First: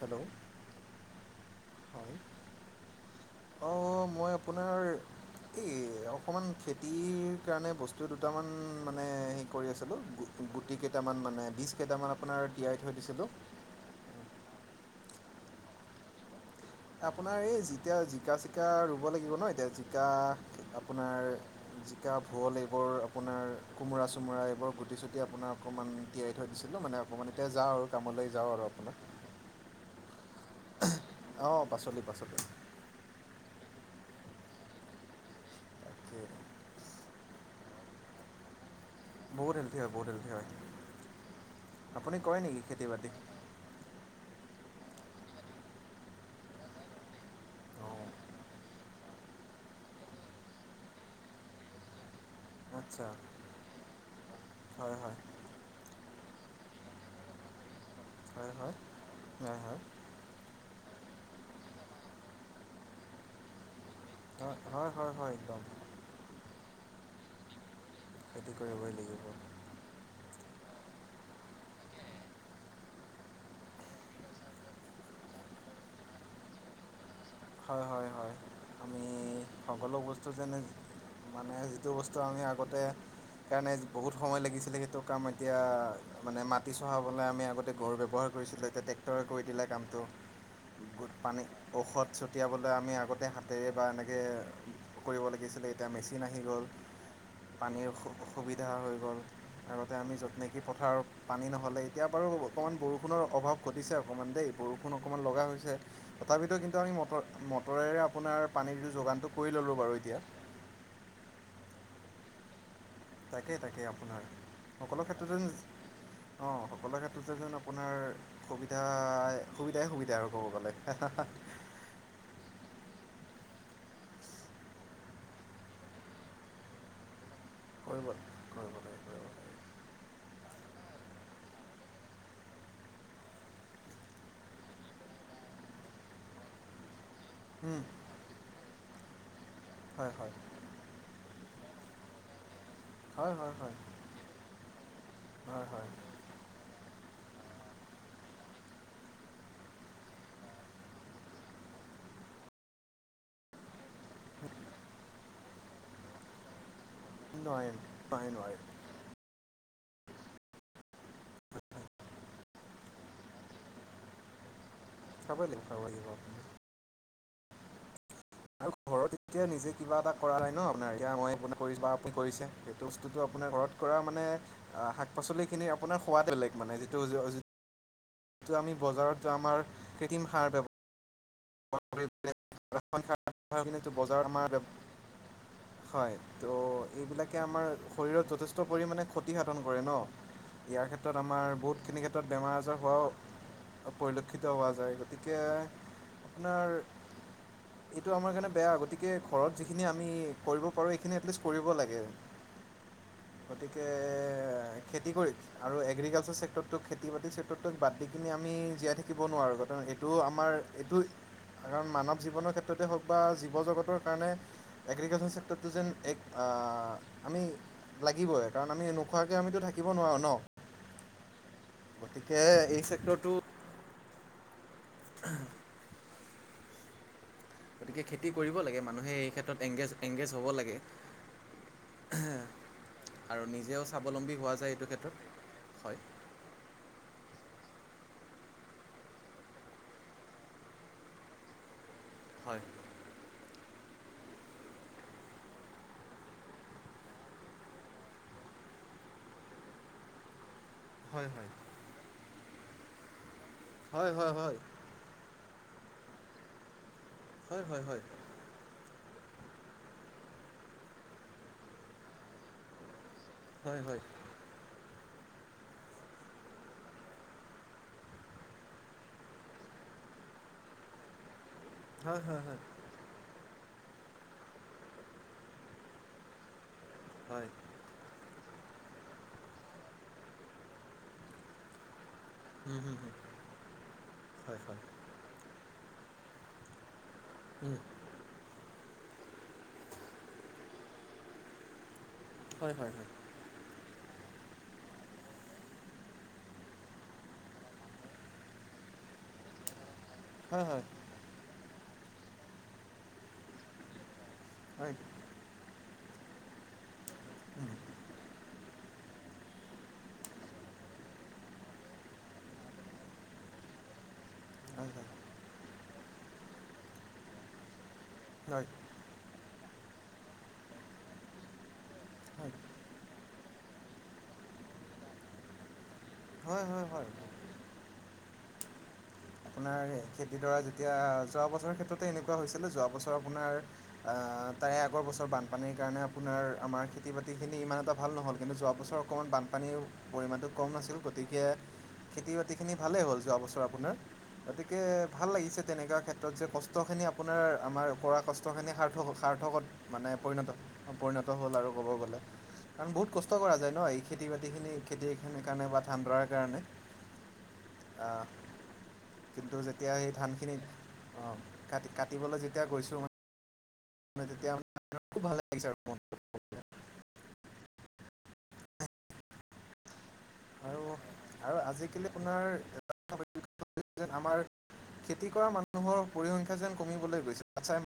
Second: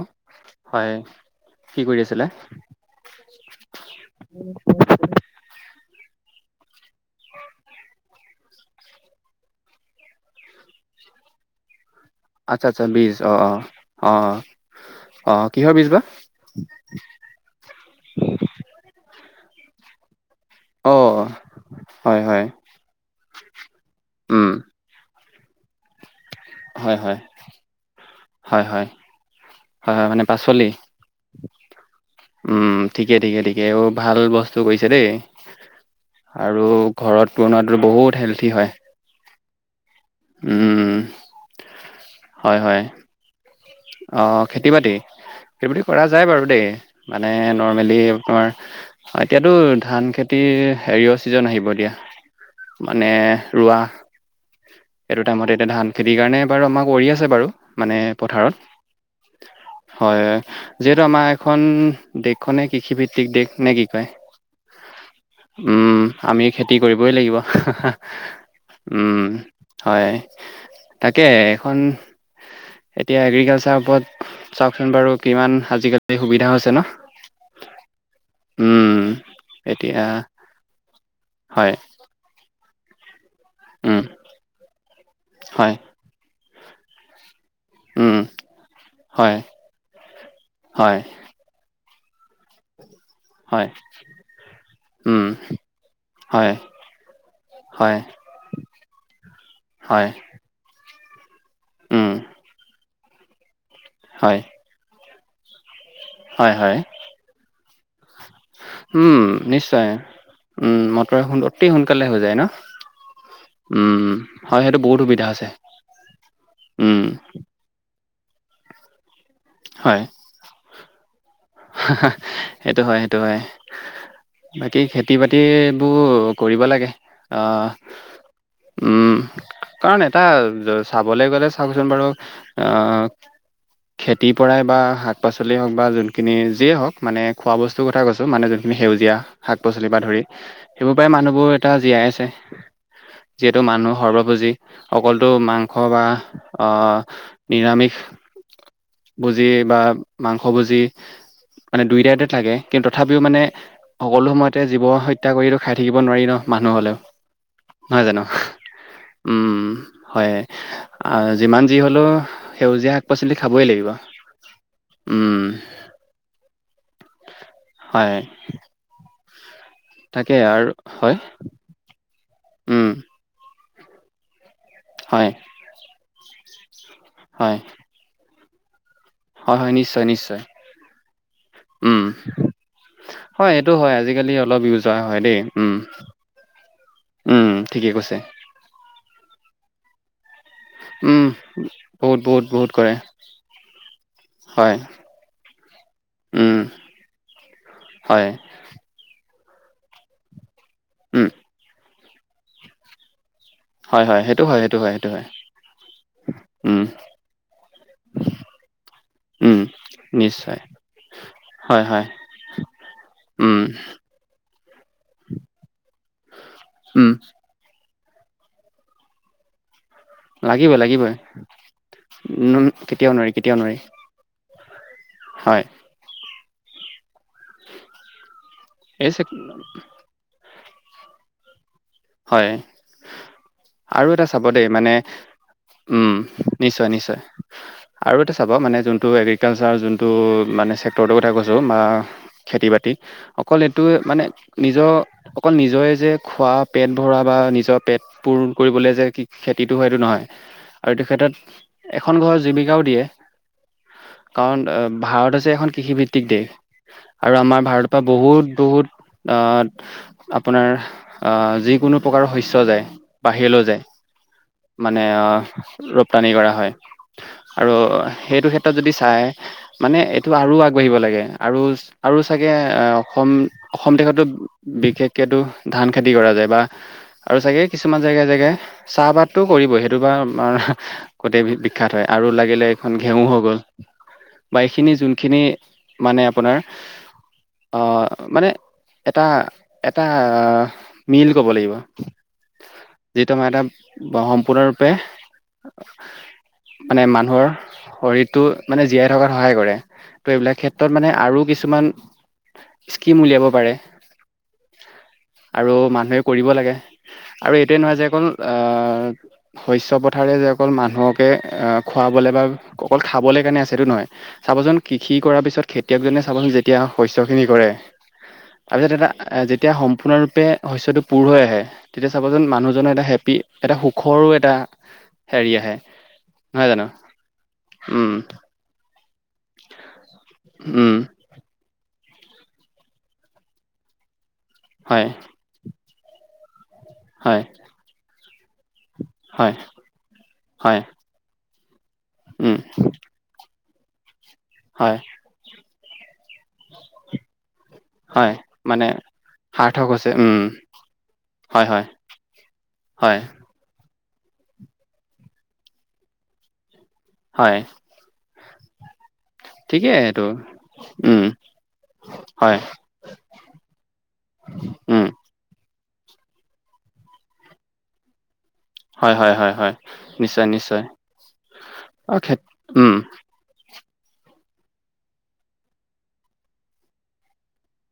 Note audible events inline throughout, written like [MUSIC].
Hello হয়, কি কৰি আছিলে? অ', অ', মই আপোনাৰ এই অকমান খেতিৰ কাৰণে বস্তু দুটামান মানে হেই কৰি আছিলোঁ। গুটি কেইটামান মানে বীজ কেইটামান আপোনাৰ আচ্ছা তিয়াই আচ্ছা থৈ বীজ দিছিলোঁ। অ অ অ', অ', কিহৰ বীজ বা? আপোনাৰ এই যেতিয়া জিকা চিকা ৰুব লাগিব ন এতিয়া জিকা অ আপোনাৰ জিকা হয় হয় ভোল এইবোৰ, আপোনাৰ কোমোৰা চোমোৰা উম এইবোৰ গুটি চুট টি আপোনাৰ অকমান তিয়াই থৈ দিছিলোঁ হয় মানে হয় এতিয়া যাওঁ আৰু কামলৈ যাওঁ হয় আৰু হয় আপুনাৰ। হয়, হয় মানে পাচলি? অ', পাচলি, পাচলি। উম ঠিকে ঠিকে ঠিকে, অ' ভাল বস্তু কৈছে দেই। অ'। আৰু ঘৰত বনোৱাটো বহুত হেলদি হয়। বহুত হেলদি হয়, বহুত হেলদি হয়। উম আপুনি কৰে হয় নেকি হয় খেতি বাতি? অ' খেতি বাতি, খেতিকৰা যায় বাৰু দেই। মানে নৰ্মেলি অঁ তোমাৰ এতিয়াতো ধান খেতি হেৰিয়ৰ ছিজন আহিব এতিয়া। আচ্ছা মানে ৰোৱা, হয় হয় এইটো টাইমত এতিয়া ধান খেতিৰ কাৰণে বাৰু আমাৰ কৰি আছে বাৰু। মানে পথাৰত হয় হয়, হয় হয়। হয়, যিহেতু আমাৰ এইখন দেশখনে কৃষি ভিত্তিক দেশ নেকি। হয় হয় হয় হয় একদম উম, আমি খেতি কৰিবই লাগিব। খেতি কৰিবই উম। লাগিব হয়, তাকে এখন এতিয়া এগ্ৰিকালচাৰ ওপৰত চাওকচোন বাৰু কিমান আজিকালি সুবিধা হৈছে ন'। হয় হয় হয়, উম আমি সকলো এতিয়া বস্তু যেনে মানে হয় যিটো বস্তু টো আমি আগতে, সেইকাৰণে উম বহুত সময় লাগিছিলে সেইটো কাম এতিয়া হয় মানে মাটি চহাবলৈ আমি আগত তে গৰু উম ব্যৱহাৰ কৰিছিলোঁ এতিয়া ট্ৰেক্টৰে হয় কৰি দিলে কামটো, হয় পানী, ঔষধ চ চটিয়াবলে আমি আগতে হয় হাতেৰে বা এনেকে উম কৰিব লাগিছিলে এতিয়া মেচিন আহি হয় গ'ল। পানীৰ হয় অসু-সুবিধা হৈ গ'ল, আগতে হয় আমি য'ত নেকি পথাৰত পানী নহ'লে, এতিয়া উম বাৰু অকণমান বৰষুণৰ অভাৱ ঘটিছে অকণমান হয় দেই, বৰষুণ অকমান লগা হৈছে। হয় তথাপিতো হয় কিন্তু আমি মটৰ, মটৰেৰে আপোনাৰ পানীটোৰ উম যোগানটো কৰি ল'লোঁ নিশ্চয় বাৰু এতিয়া। উম, মটৰে সোন অতি সোনকালে হৈ যায় ন'? তাকে তাকে উম আপোনাৰ, হয় সেইটো বহুত সকলো সুবিধা ক্ষেত্ৰতে হৈছে অ' উম, সকলো ক্ষেত্ৰতে যেন আপোনাৰ, সুবিধাই, সুবিধাই হয়। সুবিধা আৰু ক'ব গ'লে। সেইটো হয়, সেইটো হয়। বাকী খেতি বাতিবোৰ কৰিব লাগে। কৰিব কৰিব অ' লাগে কৰিব উম। লাগে কাৰণ এটা চাবলৈ গ'লে চাওকচোন বাৰু আহ খেতিৰ পৰাই বা শাক পাচলি হওঁক বা যোন কিনি যিয়ে হওঁক, মানে খোৱা উম, বস্তুৰ কথা কৈছোঁ মানে যোনখিনি সেউজীয়া শাক পাচলি পৰা হয় ধৰি হয় সেইবোৰ পৰাই মানুহবোৰ এতিয়া জীয়াই আছে। হয় হয় যিহেতু হয় মানুহ সৰ্বভোজি, অকলতো হয় মাংস হয় বা অ' নিৰামিষ ভোজি বা, মাংস ভোজি মানে দুইটাতে থাকে কিন্তু তথাপিও মানে সকলো সময়তে জীৱ হত হত্যা কৰিটো খাই থাকিব নোৱাৰি ন' মানুহ হ'লেও নোৱাৰিম নহয় জানো। নোৱাৰিম নোৱাৰিম উম, হয় আ, যিমান যি হ'লেও সেউজীয়া শাক পাচলি খাবই লাগিব। উম খাবই লাগিব, খাবই লাগিব। হয়। আৰু ঘৰতে এতিয়া নিজে কিবা এটা তাকে কৰা নাই ন' আৰু আপোনাৰ, এতিয়া হয় মই [UNINTELLIGIBLE] কৰিছোঁ বা আপুনি কৰিছে, উম সেইটো বস্তুতটো আপোনাৰ ঘৰত কৰা মানে আহ, শাক হয় পাচলিখিনি আপোনাৰ সোৱাদ বেলেগ মানে যিটো হয়। যিটো আমি বজাৰত হয় আমাৰ হয় নিশ্চয় কৃতিম নিশ্চয় সাৰ ব্যৱহাৰ উম। কৰি [UNINTELLIGIBLE] হয় এইটো [UNINTELLIGIBLE] হয় বজাৰত আজিকালি আমাৰ, অলপ ইউজ হোৱা হয় দেই উম হয়, ত এইবিলাকে উম আমাৰ ঠিকে কৈছে শৰীৰত যথেষ্ট ষ্ট পৰিমাণে ক্ষতিসাধন কৰে ন? ইয়াৰ ক্ষেত্ৰত উম আমাৰ বহুতখিনি বহুত ক্ষেত্ৰত বহুত বহুত বেমাৰ-আজাৰ কৰে হোৱাও অ', পৰিলক্ষিত হোৱা হয় যায়। গতিকে উম আপোনাৰ এইটো হয় আমাৰ কাৰণে বেয়া গতিকে ঘৰত যিখিনি আমি কৰিব পাৰোঁ, এইখিনি উম এটলিষ্ট কৰিব লাগে। গতিকে হয় হয় সেইটো হয় সেইটো হয় সেইটো খেতি হয় কৰি আৰু এগ্ৰিকালচাৰ উম চেক্টৰটোক, খেতি-বাতি চেক্টৰটোক বাদ দি কিনি আমি জীয়াই থাকিব উম নোৱাৰোঁ। বৰ্তমান হেইটো নিশ্চয় আমাৰ হেইটো হয় কাৰণ হয় মানৱ জীৱনৰ ক্ষেত্ৰতে হওঁক বা জীৱ উম জগতৰ কাৰণে, এগ্ৰিকালচাৰ চেক্টৰটো যেন এক উম, আ-আমি, লাগিবই কাৰণ আমি নোখোৱাকে আমিতো থাকিব নোৱাৰোঁ ন লাগিবই, লাগিবই। উহু, কেতিয়াও গতিকে এই নোৱাৰি, ছেক্টৰটো কেতিয়াও নোৱাৰি। হয় [INAUDIBLE] গতিকে খেতি কৰিব লাগে মানুহে এই ক্ষেত্ৰত এংগেজ-এংগেজ হ'ব লাগে। হয় [UNINTELLIGIBLE] আৰু নিজেও আৰু এটা স্বাৱলম্বী চাব হোৱা দেই যায় এইটো মানে ক্ষেত্ৰত। হয়। উম, নিশ্চয়, নিশ্চয়। আৰু এটা চাবা মানে যোনটো এগ্ৰিকালচাৰ যোনটো মানে চেক্টৰটোৰ কথা কৈছোঁ বা হয় খেতি-বাতি অকল এইটোৱে মানে নিজৰ অকল নিজৰে যে খোৱা পেট ভৰা বা নিজৰ পেট পূৰণ কৰিবলৈ যে খে-খেতিটো হেটো নহয়। আৰু এইটো হয় হয় ক্ষেত্ৰত এখন ঘৰৰ জীৱিকাও দিয়ে। হয় হয় হয় কাৰণ ভাৰত হৈছে এখন কৃষিভিত্তিক দেশ আৰু হয় আমাৰ হয় ভাৰতৰ হয় পৰা বহুত বহুত আ, আপোনাৰ আ যিকোনো প্ৰকাৰৰ শস্য যায়। বাহিৰলৈ হয় যায় হয় মানে আ ৰপ্তানি কৰা হয়। আৰু সেইটো ক্ষেত্ৰত যদি চায় মানে এইটো আৰু আগবাঢ়িব লাগ। আৰু আৰু হয় হয় চাগে হয় অ-অসম, অসম দেশতো বিশেষকেটো ধান খেতি কৰা যায়। বা আৰু হয় চাগে কিছুমান জেগাই জেগাই চাহপাতো কৰিবই সেইটো বা আমাৰ গোতেই বি-বিখ্যাত হয় আৰু লাইক থাকিলে উম এইখন হুম হুম ঘেঁহু হৈ গ'ল বা হয় হয় এইখিনি যোনখিনি মানে আপোনাৰ উম অ', মানে এটা-এটা মিল ক'ব লাগিব। হয়, হয়, হয়। যিটো মই এটা [UNINTELLIGIBLE] মানে মানুহৰ শৰীত টো মানে জীয়াই থকাত সহায় কৰে। ত এইবিলাক হয় ক্ষেত্ৰত মানে আৰু কিছু কিছুমান স্কীম উলিয়াব পাৰে। হয়। আৰু মানুহে কৰিব লাগে। আৰু এইটোৱে নহয় যে অকল আহ শস্য পথাৰে যে অকল মানুহকে আ খুৱাবলে বা অকল খাবলে কাৰণে আছেটো সেইটো নহয়। চাবচোন হয় কৃষি কৰাৰ পিছত খেতিয়কজনে যেতিয়া শস্য খিনি কৰে হয় তাৰপিছত এটা এ যেতিয়া সম্পূৰ্ণৰূপে শস্যটো পূৰ হৈ আহে তেতিয়া চাব হয় যেন মানুহজনৰ এটা হেপী এটা সুখৰো এটা হেৰি আহে। নহয় হয় জানো? হয় হয় উম। আপোনাৰ খেতিডৰা উম যেতিয়া যোৱা বছৰৰ ক্ষেত্ৰতে এনেকুৱা হৈছিনে? যোৱা বছৰ আপোনাৰ তাৰে আগৰ হয় বছৰ বানপানীৰ কাৰণে আপোনাৰ আমাৰ হয়, খেতি-বাতিখিনি ইমান এটা ভাল ন'হল। কিন্তু যোৱা বছৰ অকণমান হয়, বানপানীৰ পৰিমাণটো কম হয়, নাছিল গত দিকে খেতি উম, বাতিখিনি ভালেই হ'ল যোৱা বছৰ আপোনাৰ গতিকে হয়, ভাল লাগিছে তেনেকুৱা ক্ষেত্ৰত যে কষ্টখিনি আপোনাৰ আমাৰ কৰা হয়, কষ্টখিনি মানে সাৰ্থক-সাৰ্থকত সাৰ্থক হৈছে, মানে উম, পৰিণত- পৰিণত হ'ল হয়, আৰু হয়, ক'ব গ'লে। কাৰণ বহুত হয়, কষ্ট কৰা যায় ন'এই খেতি বাতিখিনি খেতিৰ কাৰণে বা ধান ৰোৱা কাৰণে। হয়। অ', কিন্তু যেতিয়া ঠিকেই এই এইটো, ধানখিনি উম, অ' কাটি -কাটিবলৈ হয়, যেতিয়া গৈছোঁ মই [UNINTELLIGIBLE] উম, খুব ভাল লাগিছে আৰু মন। হয়, হয়, হয়, হয় নিশ্চয়, আৰু নিশ্চয় আৰু আজিকালি অ' খেত আপোনাৰ উম, [UNINTELLIGIBLE] আমাৰ খেতি কৰা মানুহৰ পৰিসংখ্যা যেন কমিবলৈ গৈছে [UNINTELLIGIBLE]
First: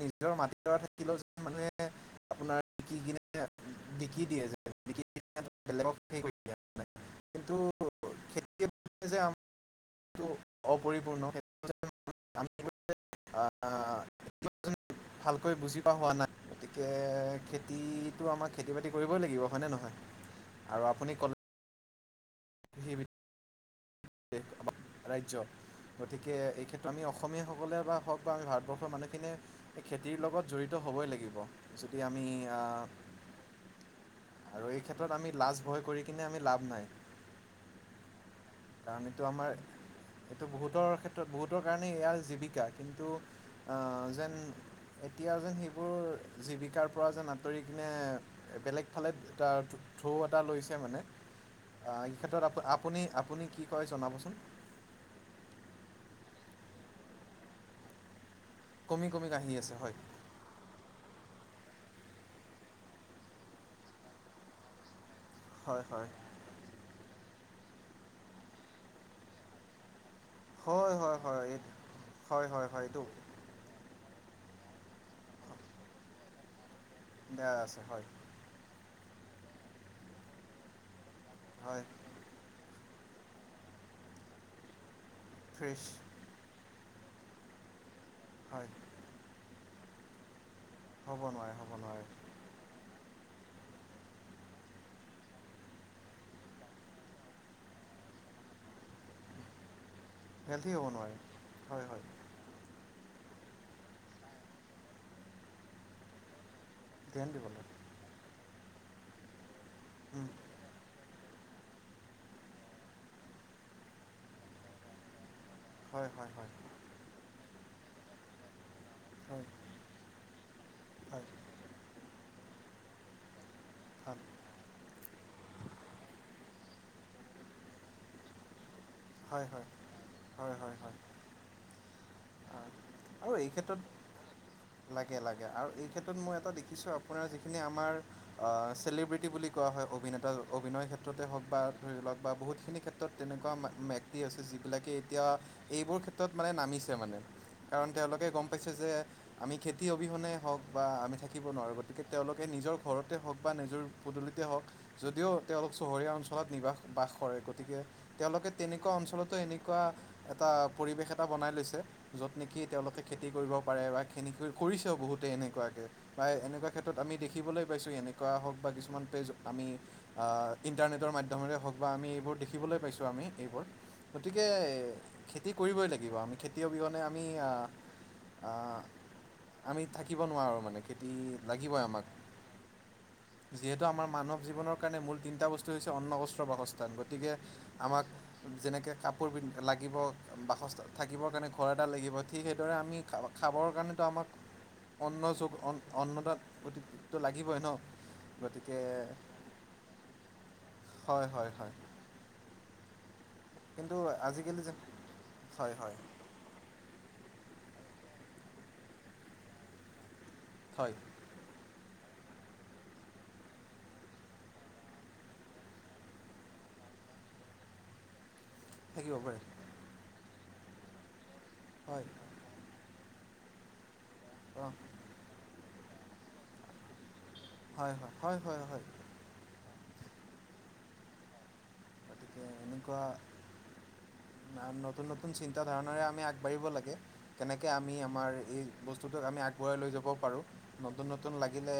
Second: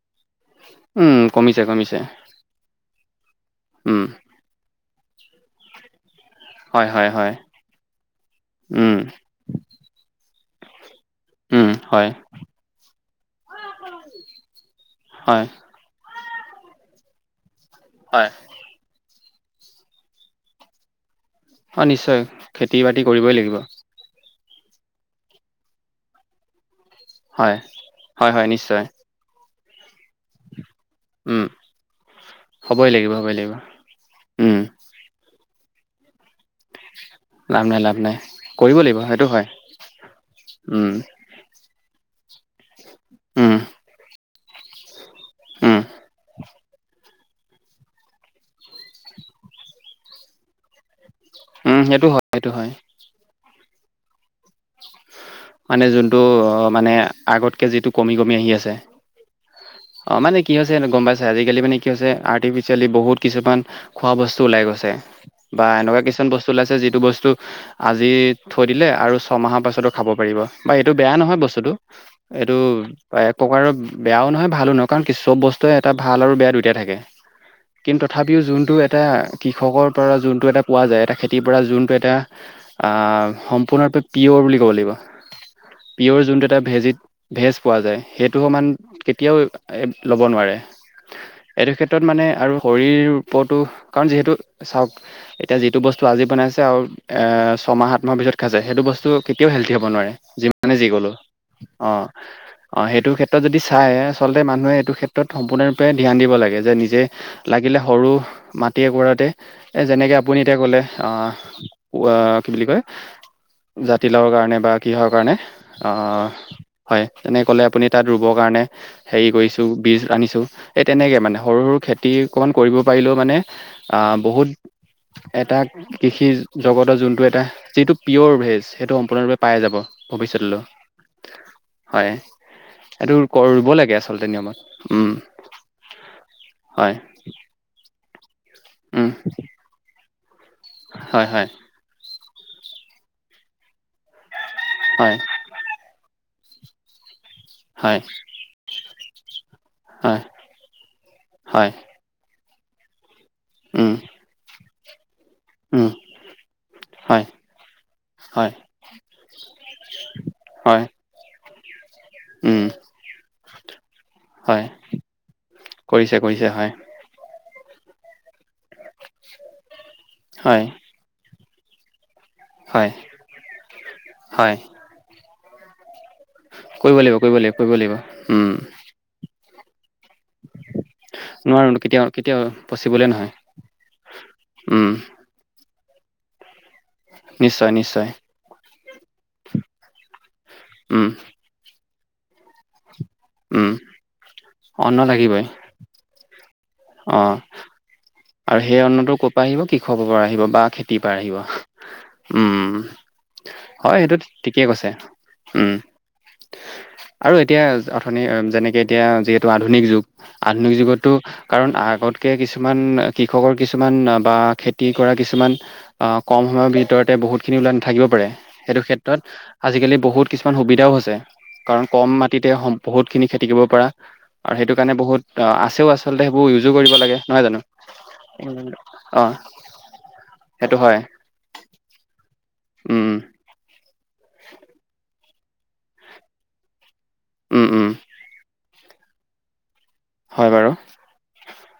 নিজৰ মাটিডৰা উম, থাকিলেও যেন কমিছে, মানুহে কমিছে, আপোনাৰ বিকি কিনে উম, বিকি দিয়ে যে [UNINTELLIGIBLE] বেলেগক হেই হয়, হয়, হয়, কিন্তু খেতি উম, [UNINTELLIGIBLE] অপৰিপূৰ্ণ উম, হয়, [UNINTELLIGIBLE] হয়, ভালকৈ বুজি পা হোৱা নাই। গতিকে হয়, খেতিটো আমাক খেতি-বাতি কৰিবই লাগিব হয়নে নহয় আৰু আপুনি কল অ'নিশ্চয় খেতি-বাতি কৰিবই লাগিব। [UNINTELLIGIBLE] ৰাজ্য গতিকে এই ক্ষেত্ৰত আমি অস হয়, অসমীয়াসকলেই বা হওক হয়, বা আমি হয়, নিশ্চয়, ভাৰতবৰ্ষৰ মানুহখিনিয়ে এই খেতিৰ লগত জড়িত হ'বই লাগিব উম, যদি আমি আ হ'বই লাগিব, হ'বই লাগিব, উম, আৰু এই ক্ষেত্ৰত আমি লাজ ভয় কৰি কিনে আমি লাভ নাই। লাম নাই লাভ নাই। কৰিব লাগিব, কাৰণ এইটো সেইটো হয়, আমাৰ এইটো বহুতৰ উম, ক্ষেত ত্ৰট বহুতৰ কাৰণে এয়া জীৱিকা কিন্তু উম, অ'যেন এতিয়া যেন উম, সেইবোৰ জীৱিকা পৰা যেন আঁতৰি কিনে বেলেগ ফালে দুটা ঢৌ এটা লৈছে মানে উম, সেইটো অ'এই হয়, ক্ষেত্ৰত সেইটো হয়। আপ-আপুনি কি কয় জনাবচোন। মানে যোনটো অ'মানে আগতকে যিটো কমি, কমি আহি আছে। কমি, কমি কাঁহি আছে হয়। অ' মানে কি হৈছে এনে গম পাইছে আজিকালি মানে কি হৈছে আৰ্টিফিচিয়েলি বহুত কিছুমান খোৱা বস্তু ওলাই গৈছে বা হয় এনেকুৱা হয় কিছুমান বচ বস্তু চলাইছে যিটো বস্তু আজি থৈ দিলে আৰু ছমাহৰ পাছতো খাব পাৰিব। হয় এইটো বেয়া নহয় বস্তুটো হয় এইটো হয় হয় প্ৰকাৰৰ বেয়াও নহয় ভালো নহয় কাৰণ কি চব বস্তুৱে এটা ভাল আৰু বেয়া দুইটাই থাকে বেয়া আছে কিন্তু হয় তথাপ পিও যোনটো এটা কৃষকৰ পৰা যোনটো এটা পোৱা যায় এটা খেতিৰ পৰা হয় যোনটো এটা আ সম্পূৰ্ণৰূপে পিয়ৰ বুলি ক'ব লাগিব ফ্ৰেছ পিঅৰ যোনটো এটা ভেজিত ভেজ পোৱা যায় সেইটো সমান হয় কেতিয়াও এ ল'ব নোৱাৰে। হ'ব নোৱাৰে হ'ব এইটো ক্ষেত্ৰত নোৱাৰে মানে আৰু শৰীৰ ওপৰতো কাৰণ যিহেতু চাওক এতিয়া যিটো বস্তু আজি বনাইছে আৰু এ ছমাহ, সাত মাহ ভিতৰত খাইছে সেইটো বস্তু কেতিয়াও হেল্থী হ'ব নোৱাৰে হেল্ডি যিমানে যি হ'ব ক'লো নোৱাৰে হয় হয় অ'। অ' সেইটো ক্ষেত্ৰত যদি চাই আচলতে মানুহে এইটো ক্ষেত্ৰত সম্পূৰ্ণৰূপে ধ্যান দিব লাগে যে নি যে ধ্যান দিব লাগে লাগিলে সৰু মাটি একোৰাতে এ যেনেকে আপুনি এতিয়া ক'লে অহ উৱা কি বুলি কয় জাতিলাওৰ কাৰণে বা কিহৰ কাৰণে হয় অ' হয় হয় হয়, তেনে ক'লে আপুনি তাত ৰুব কাৰণে। হেৰি হয় কৰিছোঁ বীজ আনিছোঁ এই তেনেকে হয় মানে সৰু, সৰু খেতি অকণমান কৰিব পাৰিলেও মানে আহ, বহুত এটা কৃষি জগতৰ যোনটো এটা যিটো পিয়'ৰ ভেজ। সেইটো সম্পূৰ্ণৰূপে হয় পাই হয় যাব, হয় হয় ভৱিষ্যতলৈ, হয় হয় হয়। হয়। এইটো কৰ, ৰুব লাগে আচলতে নিয়মত। উম, লাগে-লাগে আৰু এই ক্ষেত্ৰত মই এটা দেখিছোঁ, হয় আপোনাৰ যিখিনি আমাৰ আহ, উম, চেলিব্ৰিটি বুলি কোৱা হয়, অভিনেতা অভিনয় ক্ষেত্ৰতে হয় হওক হয় বা ধৰি লওক বা বহুতখিনি ক্ষেত্ৰত তেনেকুৱা ব্যক্তি আছে, যিবিলাকে হয় এতিয়া এইবোৰ ক্ষেত্ৰত মানে নামিছে মানে, কাৰণ হয় তেওঁলোকে গম পাইছে যে আমি খেতি হয় অবিহনেই হওক বা আমি থাকিব হয় নোৱাৰোঁ, গতিকে তেওঁলোকে নিজৰ ঘৰতে হওক বা নিজৰ উম, পদূলিতে হওক, যদিও তেওঁলোক উম, চহৰীয়া অঞ্চলত নিবাহ বাস হয় কৰে, গতিকে তেওঁলোকে হয় তেনে অঞ্চলতো এনেকুৱা এটা হয় পৰিবেশ এটা বনাই লৈছে, যত নেকি উম, তেওঁলোকে খেতি কৰিব পাৰে, বা খেতি হয় কৰিছেও বহুতে এনেকুৱাকে, কৰিছে বা কৰিছে এনেকুৱা হয় ক্ষ্ৰত ত আমি দেখিবলৈ পাইছোঁ, এনেকুৱা হক বা কিছুমান পেজ আমি আহ, হয় ইন্টাৰনেট মধ্য মৰে হওক বা আমি এইবোৰ দেখিবলৈ হয় পাইছোঁ, আমি এইবোৰ গতিকে হয় খেতি কৰিবয়েই লাগিব, আমি খেতি কৰিব অবিহনে লাগিব আমি কৰিব লাগিব আহ, কৰিব লাগিব উম। আহ আমি থাকিব নোৱাৰোঁ মানে, খেতি লাগিবই আমাক। ক প [UNINTELLIGIBLE] যিহেতু আমাৰ মানৱ জীৱনৰ উম কাৰণে মূল তিনিটা বস্তু হৈছে, অন্নগস্ৰ বাসস্থান, গতিকে নিশ্চয় আমাক নিশ্চয় যেনেকে কাপোৰ পিন, লাগিব, বাসস্থ উম থাকিবৰ কাৰণে ঘৰ এটা লাগিব। ঠিক সেইদৰে আমি খ, খাবৰ উম কাৰণেতো আমাক অন্ন যুগ অন্নদাত অতিক্ত অ লাগিবই ন'। আৰু গতিকে সেই অন্নটো ক'ৰ পৰা আহিব, কি কৃষক পৰা আহিব বা খেতিৰ পৰা হয় আহিব, হয় হয় উম। কিন্তু হয়, সেইটো আজিকালি ঠিকেই যে কৈছে, হয় উম। হয় আৰু এতিয়া অথনি যেনেকে এতিয়া যিহেতু আধুনিক যুগ। আধুনিক হয় যুগতো কাৰণ আগতকে কিছুমান কৃষকৰ কিছুমান বা খেতি কৰা কিছুমান আ, কম সময়ৰ ভিতৰতে বহুতখিনি ওলাই নাথাকিব পাৰে। সেইটো থাকিব ক্ষেত্ৰত পাৰে আজিকালি বহুত কিছুমান সুবিধাও হৈছে, কাৰণ হয় কম মাট টিতে সম, বহুতখিনি খেতি কৰিব পাৰা, আৰু অঁ সেইটো কাৰণে বহুত অ', আছেও আচলতে সেইবোৰ ইউজো কৰিব লাগে, নহয় জানো? হয়, হয়। হয় হয় হয় [UNINTELLIGIBLE] অ', সেইটো হয়। [UNINTELLIGIBLE] এনেকুৱা উম নতুন-নতুন চিন্তা ধাৰণাৰে আমি আগবাঢ়িব লাগে, উম কেনেকে উম আমি আমাৰ এই বস্তুটোক আমি আগবঢ়াই লৈ যাব পাৰোঁ, হয় বাৰু নতুন-নতুন লাগিলে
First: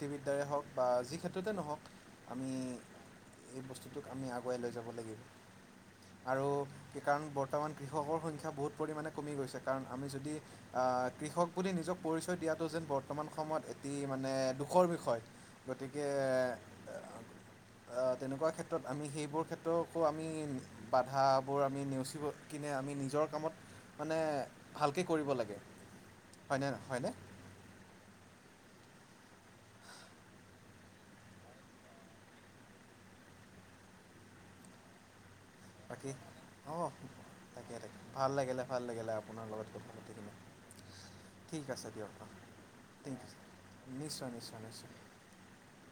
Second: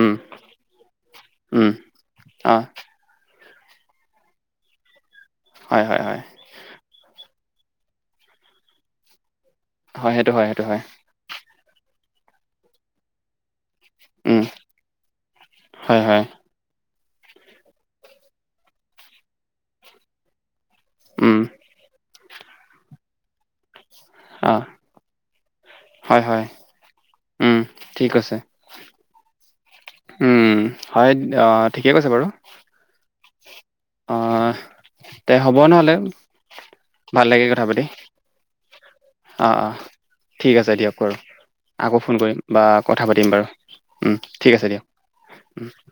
উম হওক, বা যি ক্ষেত্ৰতে উম নহওক, আমি অ এই বস্তুটোক আমি আগুৱাই লৈ যাব লাগিব। হয়, হয়, হয়। আৰু কি কাৰণ বৰ্তমান কৃষকৰ সংখ্যা বহুত পৰিমাণে কমি গৈছে, কাৰণ হয় আমি সেইটো যদি হয় সেইটো হয় আ, কৃষক বুলি নিজক পৰিচয় দিয়াটো যেন বৰ্তমান সময়ত অতি মানে উম দূষৰ বিষয়, হয় গতিকে হয় আ, তেনেকুৱা ক্ষেত্ৰত আমি সেইবোৰ ক্ষেত্ৰকো আমি উম বাধাবোৰ আমি নেওচিব কিনে আমি নিজৰ কামত মানে অ ভালকে কৰিব লাগে, হয় হয় হয়নে, হয়নে? উম, ঠিক আছে। উম, হয় অ' ঠিকে কৈছে বাৰু। অহ, তে হ'ব নহ'লে। বাকী অঁ ভাল লাগিল কথা তাকে পাতি। তাকে ভাল লাগিলে ভাল লাগিলে আপোনাৰ অ' লগত অ' কথা পাতি কিনে ঠিক আছে দিয়ক বাৰু। ঠিক আছে আকৌ দিয়ক ফোন অঁ কৰিম বা কথা ঠিক পাতিম আছে বাৰু। উম নিশ্চয়, ঠিক নিশ্চয়, নিশ্চয়। [UNINTELLIGIBLE]